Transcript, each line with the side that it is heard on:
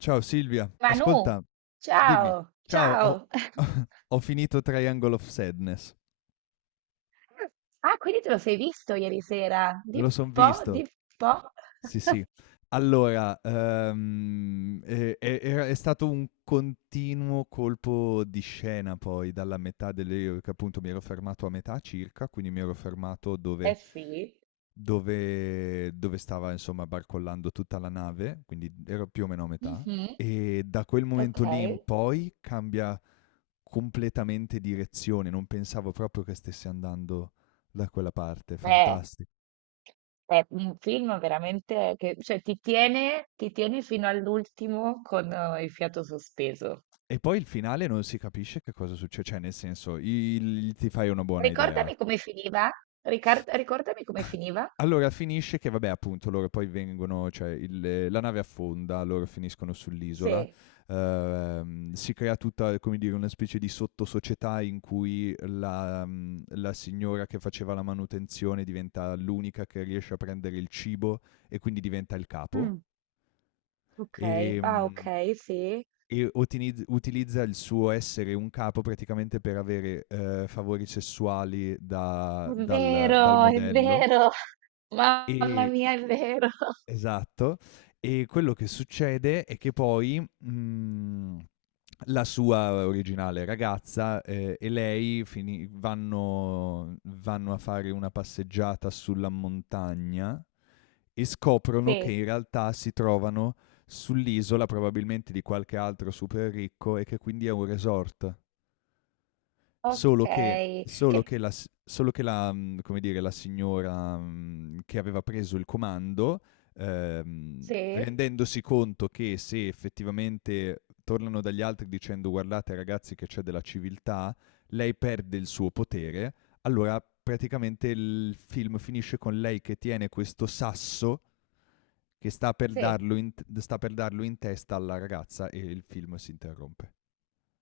left: Ciao Silvia,
right: Manu,
left: ascolta, dimmi,
right: ciao,
left: ciao,
right: ciao.
left: ho finito Triangle of Sadness,
right: Ah, quindi te lo sei visto ieri sera?
left: me
right: Dimmi
left: lo son
right: un po',
left: visto,
right: dimmi un po'.
left: sì, sì. Allora, è stato un continuo colpo di scena poi dalla metà delle, che appunto mi ero fermato a metà circa, quindi mi ero fermato
right: Eh
left: dove,
right: sì.
left: dove, dove stava insomma barcollando tutta la nave, quindi ero più o meno a metà,
right: Mhm,
left: e da quel momento
right: ok.
left: lì in poi cambia completamente direzione, non pensavo proprio che stesse andando da quella parte,
right: Eh,
left: fantastico.
right: è un film veramente che, ti tiene fino all'ultimo con il fiato sospeso.
left: E poi il finale non si capisce che cosa succede, cioè nel senso, ti fai una buona idea.
right: Ricordami come finiva? Ricordami come finiva?
left: Allora finisce che vabbè appunto loro poi vengono, cioè la nave affonda, loro finiscono sull'isola,
right: Sì.
left: si crea tutta come dire una specie di sottosocietà in cui la signora che faceva la manutenzione diventa l'unica che riesce a prendere il cibo e quindi diventa il capo.
right: Mm, ok. Ah,
left: Ehm,
right: ok, sì.
left: e utilizza il suo essere un capo praticamente per avere, favori sessuali
right: È
left: da dal dal
right: vero, è
left: modello
right: vero. Mamma
left: e.
right: mia, è vero.
left: Esatto. E quello che succede è che poi, la sua originale ragazza, e lei fini vanno a fare una passeggiata sulla montagna e scoprono che
right: Sì.
left: in realtà si trovano sull'isola probabilmente di qualche altro super ricco e che quindi è un resort. Solo che
right: Okay,
left: solo
right: che
left: che la come dire, la signora, che aveva preso il comando,
right: sì,
left: rendendosi conto che se effettivamente tornano dagli altri dicendo: "Guardate ragazzi che c'è della civiltà", lei perde il suo potere, allora praticamente il film finisce con lei che tiene questo sasso che sta per
right: sì.
left: darlo in t sta per darlo in testa alla ragazza e il film si interrompe.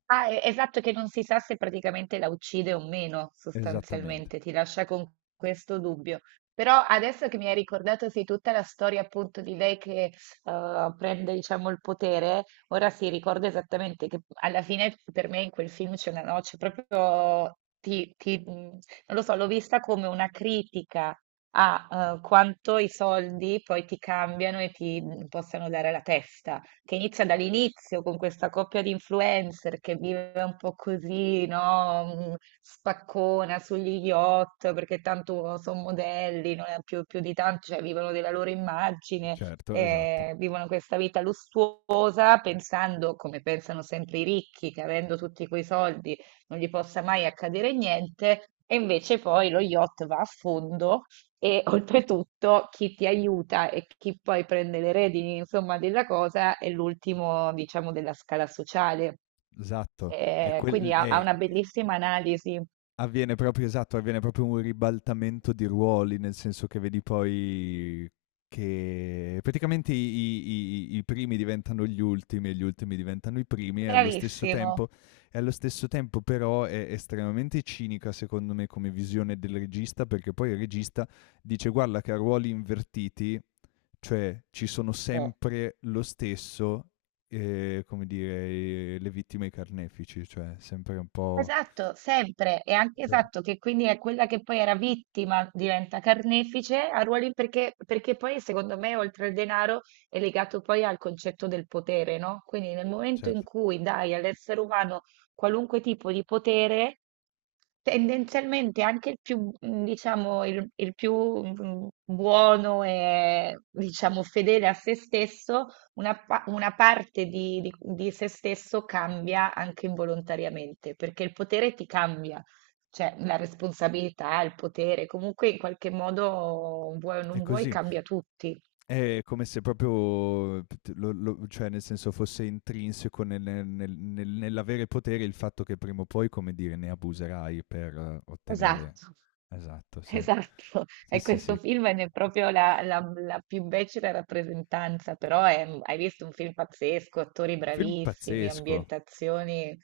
right: Ah, e esatto, che non si sa se praticamente la uccide o meno,
left: Esattamente.
right: sostanzialmente, ti lascia con questo dubbio. Però adesso che mi hai ricordato, sì, tutta la storia appunto di lei che, prende diciamo il potere, ora sì, ricordo esattamente che alla fine per me in quel film c'è una noce proprio non lo so, l'ho vista come una critica a, quanto i soldi poi ti cambiano e ti possano dare la testa. Che inizia dall'inizio con questa coppia di influencer che vive un po' così, no? Mm, spaccona sugli yacht perché tanto sono modelli, non è più, più di tanto, cioè vivono della loro immagine,
left: Certo, esatto.
right: vivono questa vita lussuosa pensando, come pensano sempre i ricchi, che avendo tutti quei soldi non gli possa mai accadere niente. E invece poi lo yacht va a fondo e oltretutto chi ti aiuta e chi poi prende le redini, insomma, della cosa è l'ultimo, diciamo, della scala sociale.
left: Esatto, è
right: Quindi
left: quel
right: ha, ha
left: è
right: una bellissima analisi.
left: avviene proprio un ribaltamento di ruoli, nel senso che vedi poi che praticamente i primi diventano gli ultimi e gli ultimi diventano i primi e allo stesso
right: Bravissimo.
left: tempo e allo stesso tempo però è estremamente cinica, secondo me, come visione del regista, perché poi il regista dice: "Guarda che a ruoli invertiti." Cioè ci sono
right: Sì.
left: sempre lo stesso, come dire, le vittime e i carnefici, cioè sempre un po'.
right: Esatto, sempre. E anche
left: Sì.
right: esatto, che quindi è quella che poi era vittima, diventa carnefice a ruoli perché, perché poi secondo me oltre al denaro è legato poi al concetto del potere, no? Quindi nel momento in
left: Certo,
right: cui dai all'essere umano qualunque tipo di potere, tendenzialmente anche il più diciamo, il più buono e diciamo fedele a se stesso una, una parte di, di se stesso cambia anche involontariamente, perché il potere ti cambia, cioè la responsabilità, il potere, comunque in qualche modo vuoi o
left: è
right: non vuoi
left: così.
right: cambia tutti.
left: È come se proprio, cioè nel senso fosse intrinseco nell'avere potere il fatto che prima o poi, come dire, ne abuserai per ottenere.
right: Esatto.
left: Esatto, sì.
right: Esatto,
left: Sì,
right: e
left: sì,
right: questo
left: sì.
right: film è proprio la, la più becera rappresentanza, però hai visto un film pazzesco, attori
left: Film
right: bravissimi,
left: pazzesco.
right: ambientazioni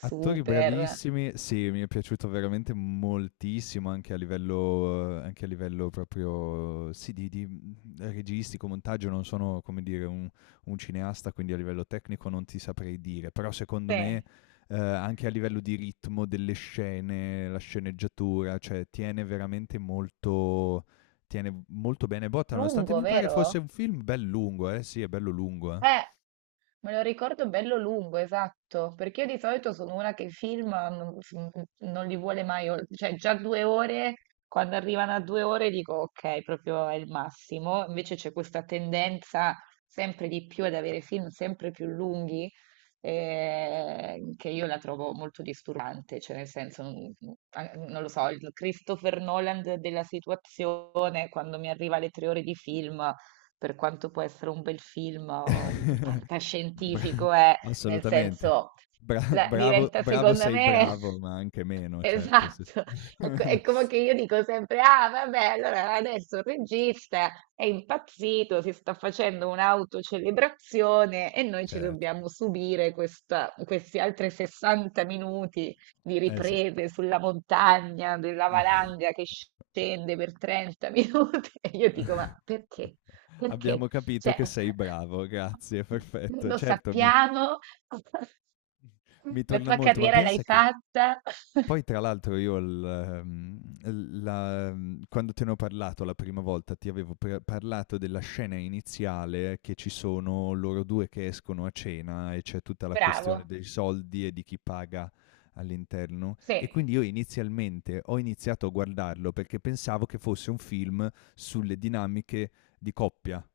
left: Attori bravissimi, sì, mi è piaciuto veramente moltissimo anche a livello proprio, sì, di registico, montaggio, non sono, come dire, un cineasta, quindi a livello tecnico non ti saprei dire, però secondo me,
right: Sì,
left: anche a livello di ritmo delle scene, la sceneggiatura, cioè tiene molto bene botta, nonostante
right: lungo,
left: mi pare
right: vero?
left: fosse un film bel lungo, sì, è bello lungo, eh.
right: Eh. Me lo ricordo bello lungo, esatto, perché io di solito sono una che i film non, non li vuole mai, cioè già due ore, quando arrivano a due ore dico ok, proprio è il massimo, invece c'è questa tendenza sempre di più ad avere film sempre più lunghi, che io la trovo molto disturbante, cioè nel senso, non, a- non lo so, il Christopher Nolan della situazione, quando mi arriva alle tre ore di film, per quanto può essere un bel film o un
left: Bra
right: fantascientifico, è nel
left: assolutamente.
right: senso,
left: Bra bravo
right: diventa
left: bravo
right: secondo
left: sei
right: me
left: bravo, ma anche meno, certo, sì, sì.
right: esatto. È, è come che io dico sempre: Ah, vabbè, allora adesso il regista è impazzito, si sta facendo un'autocelebrazione e noi ci
left: Certo,
right: dobbiamo subire questi altri 60 minuti di
left: eh sì.
right: riprese sulla montagna, della valanga che scende per 30 minuti. E io dico: Ma perché? Perché?
left: Abbiamo capito
right: Cioè
left: che sei bravo, grazie, perfetto.
right: lo
left: Certo, mi
right: sappiamo,
left: mi
right: la
left: torna
right: tua
left: molto, ma
right: carriera l'hai
left: pensa che
right: fatta,
left: poi tra l'altro quando te ne ho parlato la prima volta ti avevo parlato della scena iniziale che ci sono loro due che escono a cena e c'è tutta la questione
right: bravo,
left: dei soldi e di chi paga all'interno
right: sì.
left: e quindi io inizialmente ho iniziato a guardarlo perché pensavo che fosse un film sulle dinamiche di coppia.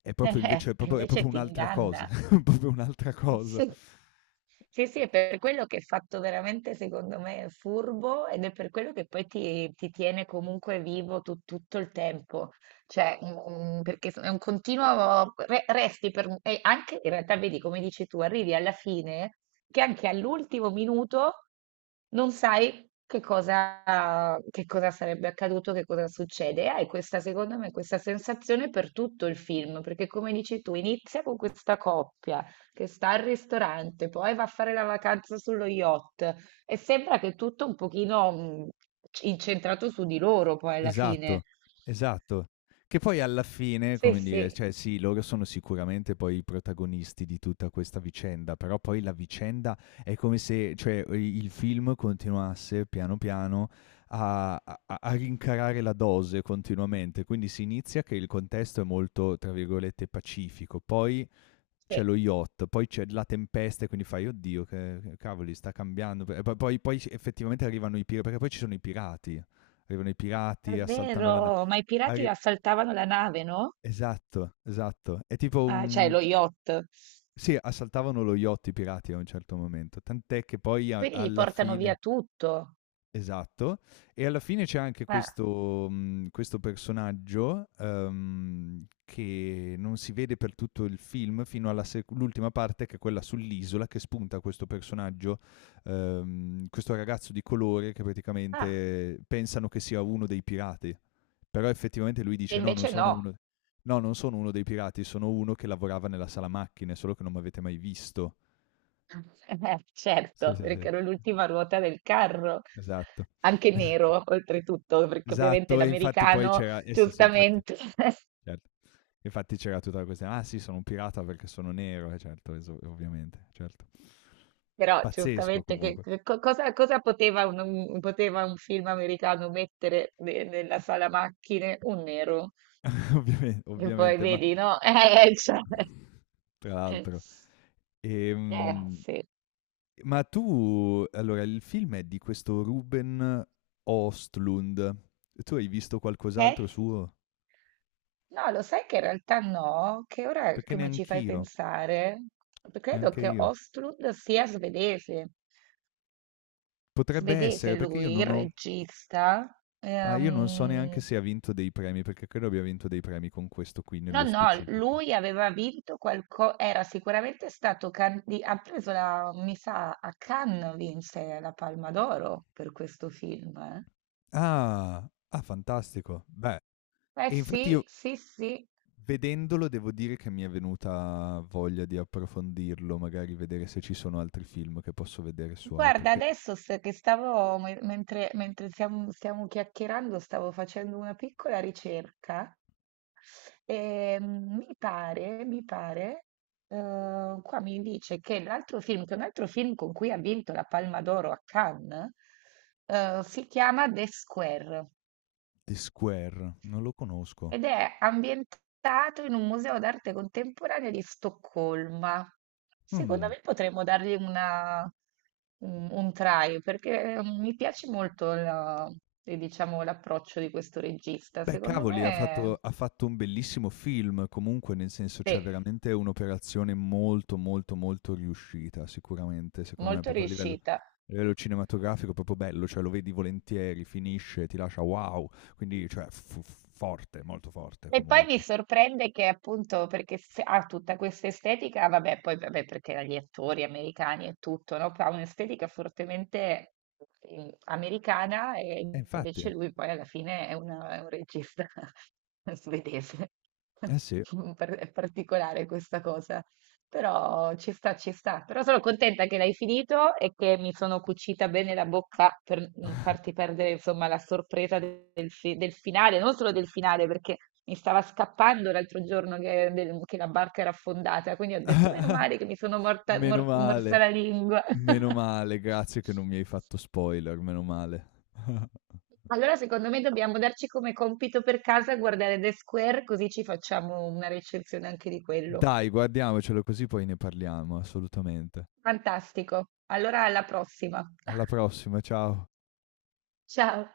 left: È proprio invece è
right: E
left: proprio, è
right: invece
left: proprio
right: ti
left: un'altra cosa,
right: inganna.
left: è proprio un'altra cosa.
right: Sì. Sì, sì, è per quello che è fatto veramente, secondo me, furbo ed è per quello che poi ti tiene comunque vivo tutto il tempo. Cioè, mm, mm, perché è un continuo, resti per, e anche in realtà vedi, come dici tu, arrivi alla fine che anche all'ultimo minuto non sai che cosa sarebbe accaduto, che cosa succede. E hai questa, secondo me, questa sensazione per tutto il film, perché come dici tu, inizia con questa coppia che sta al ristorante, poi va a fare la vacanza sullo yacht e sembra che tutto un pochino incentrato su di loro poi alla fine.
left: Esatto, esatto. Che poi alla fine,
right: Sì,
left: come dire,
right: sì,
left: cioè sì, loro sono sicuramente poi i protagonisti di tutta questa vicenda, però poi la vicenda è come se, cioè, i il film continuasse piano piano a rincarare la dose continuamente. Quindi si inizia che il contesto è molto, tra virgolette, "pacifico", poi c'è
right: sì,
left: lo yacht, poi c'è la tempesta e quindi fai, oddio, che cavoli, sta cambiando. E poi effettivamente arrivano i pirati, perché poi ci sono i pirati. Arrivano i
right: è
left: pirati, assaltano la nave.
right: vero, ma i pirati
left: Arri-
right: assaltavano la nave, no?
left: Esatto, esatto. È tipo
right: Ah, cioè
left: un.
right: lo yacht,
left: Sì, assaltavano lo yacht i pirati a un certo momento, tant'è che poi
right: quindi gli
left: alla
right: portano via
left: fine.
right: tutto.
left: Esatto, e alla fine c'è anche
right: Ah,
left: questo personaggio che non si vede per tutto il film fino all'ultima parte che è quella sull'isola che spunta questo personaggio, questo ragazzo di colore che
right: ah,
left: praticamente pensano che sia uno dei pirati, però effettivamente lui
right: e
left: dice no, non
right: invece
left: sono
right: no.
left: uno, no, non sono uno dei pirati, sono uno che lavorava nella sala macchine, solo che non mi avete mai visto. Sì,
right: Certo,
left: sì, sì, sì,
right: perché ero l'ultima ruota del carro,
left: esatto.
right: anche nero oltretutto, perché ovviamente
left: Esatto, e infatti poi
right: l'americano
left: c'era eh sì, sì, infatti,
right: giustamente.
left: certo. Infatti c'era tutta la questione: "Ah sì, sono un pirata perché sono nero", eh certo, eso ovviamente, certo.
right: Però
left: Pazzesco
right: giustamente che,
left: comunque,
right: cosa, cosa poteva poteva un film americano mettere nella sala macchine? Un nero. E poi
left: ovviamente, ma
right: vedi, no? Cioè.
left: tra l'altro. Ehm,
right: Sì.
left: ma tu allora il film è di questo Ruben Östlund. Tu hai visto
right: Eh,
left: qualcos'altro suo?
right: no, lo sai che in realtà no, che ora
left: Perché
right: che mi ci fai pensare, credo
left: neanche
right: che
left: io.
right: Ostrud sia svedese.
left: Potrebbe
right: Svedese
left: essere, perché io
right: lui, il
left: non ho.
right: regista.
left: Ah, io non so neanche
right: Ehm,
left: se ha vinto dei premi, perché credo abbia vinto dei premi con questo qui
right: No,
left: nello
right: no,
left: specifico.
right: lui aveva vinto qualcosa, era sicuramente stato, ha preso la, mi sa, a Cannes vinse la Palma d'Oro per questo film. Eh.
left: Ah, ah, fantastico. Beh,
right: Eh
left: e infatti
right: sì,
left: io
right: sì, sì,
left: vedendolo devo dire che mi è venuta voglia di approfondirlo, magari vedere se ci sono altri film che posso vedere suoi,
right: guarda,
left: perché
right: adesso che stavo, mentre, mentre stiamo, stiamo chiacchierando, stavo facendo una piccola ricerca e mm, mi pare, qua mi dice che l'altro film, che un altro film con cui ha vinto la Palma d'Oro a Cannes, si chiama The Square
left: The Square non lo conosco.
right: ed è ambientato in un museo d'arte contemporanea di Stoccolma. Secondo
left: Mm.
right: me potremmo dargli un try perché mm, mi piace molto diciamo, l'approccio di questo regista.
left: Beh,
right: Secondo
left: cavoli, ha fatto
right: me
left: ha fatto un bellissimo film comunque, nel senso,
right: è
left: cioè veramente un'operazione molto, molto, molto riuscita sicuramente, secondo me,
right: molto
left: proprio a livello
right: riuscita.
left: cinematografico proprio bello, cioè lo vedi volentieri, finisce, ti lascia wow, quindi cioè f f forte, molto forte
right: E poi mi
left: comunque.
right: sorprende che appunto perché ha tutta questa estetica, vabbè, poi vabbè, perché gli attori americani e tutto, no? Ha un'estetica fortemente americana e
left: Infatti,
right: invece lui poi alla fine è, è un regista svedese.
left: eh sì.
right: È particolare questa cosa. Però ci sta, ci sta. Però sono contenta che l'hai finito e che mi sono cucita bene la bocca per non farti perdere, insomma, la sorpresa del, del finale, non solo del finale, perché mi stava scappando l'altro giorno che, che la barca era affondata, quindi ho detto, meno male che mi sono morta,
left: Meno
right: morsa
left: male,
right: la lingua.
left: meno male, grazie che non mi hai fatto spoiler, meno male.
right: Allora, secondo me dobbiamo darci come compito per casa guardare The Square, così ci facciamo una recensione anche di quello.
left: Dai, guardiamocelo così poi ne parliamo, assolutamente.
right: Fantastico. Allora, alla prossima.
left: Alla prossima, ciao.
right: Ciao.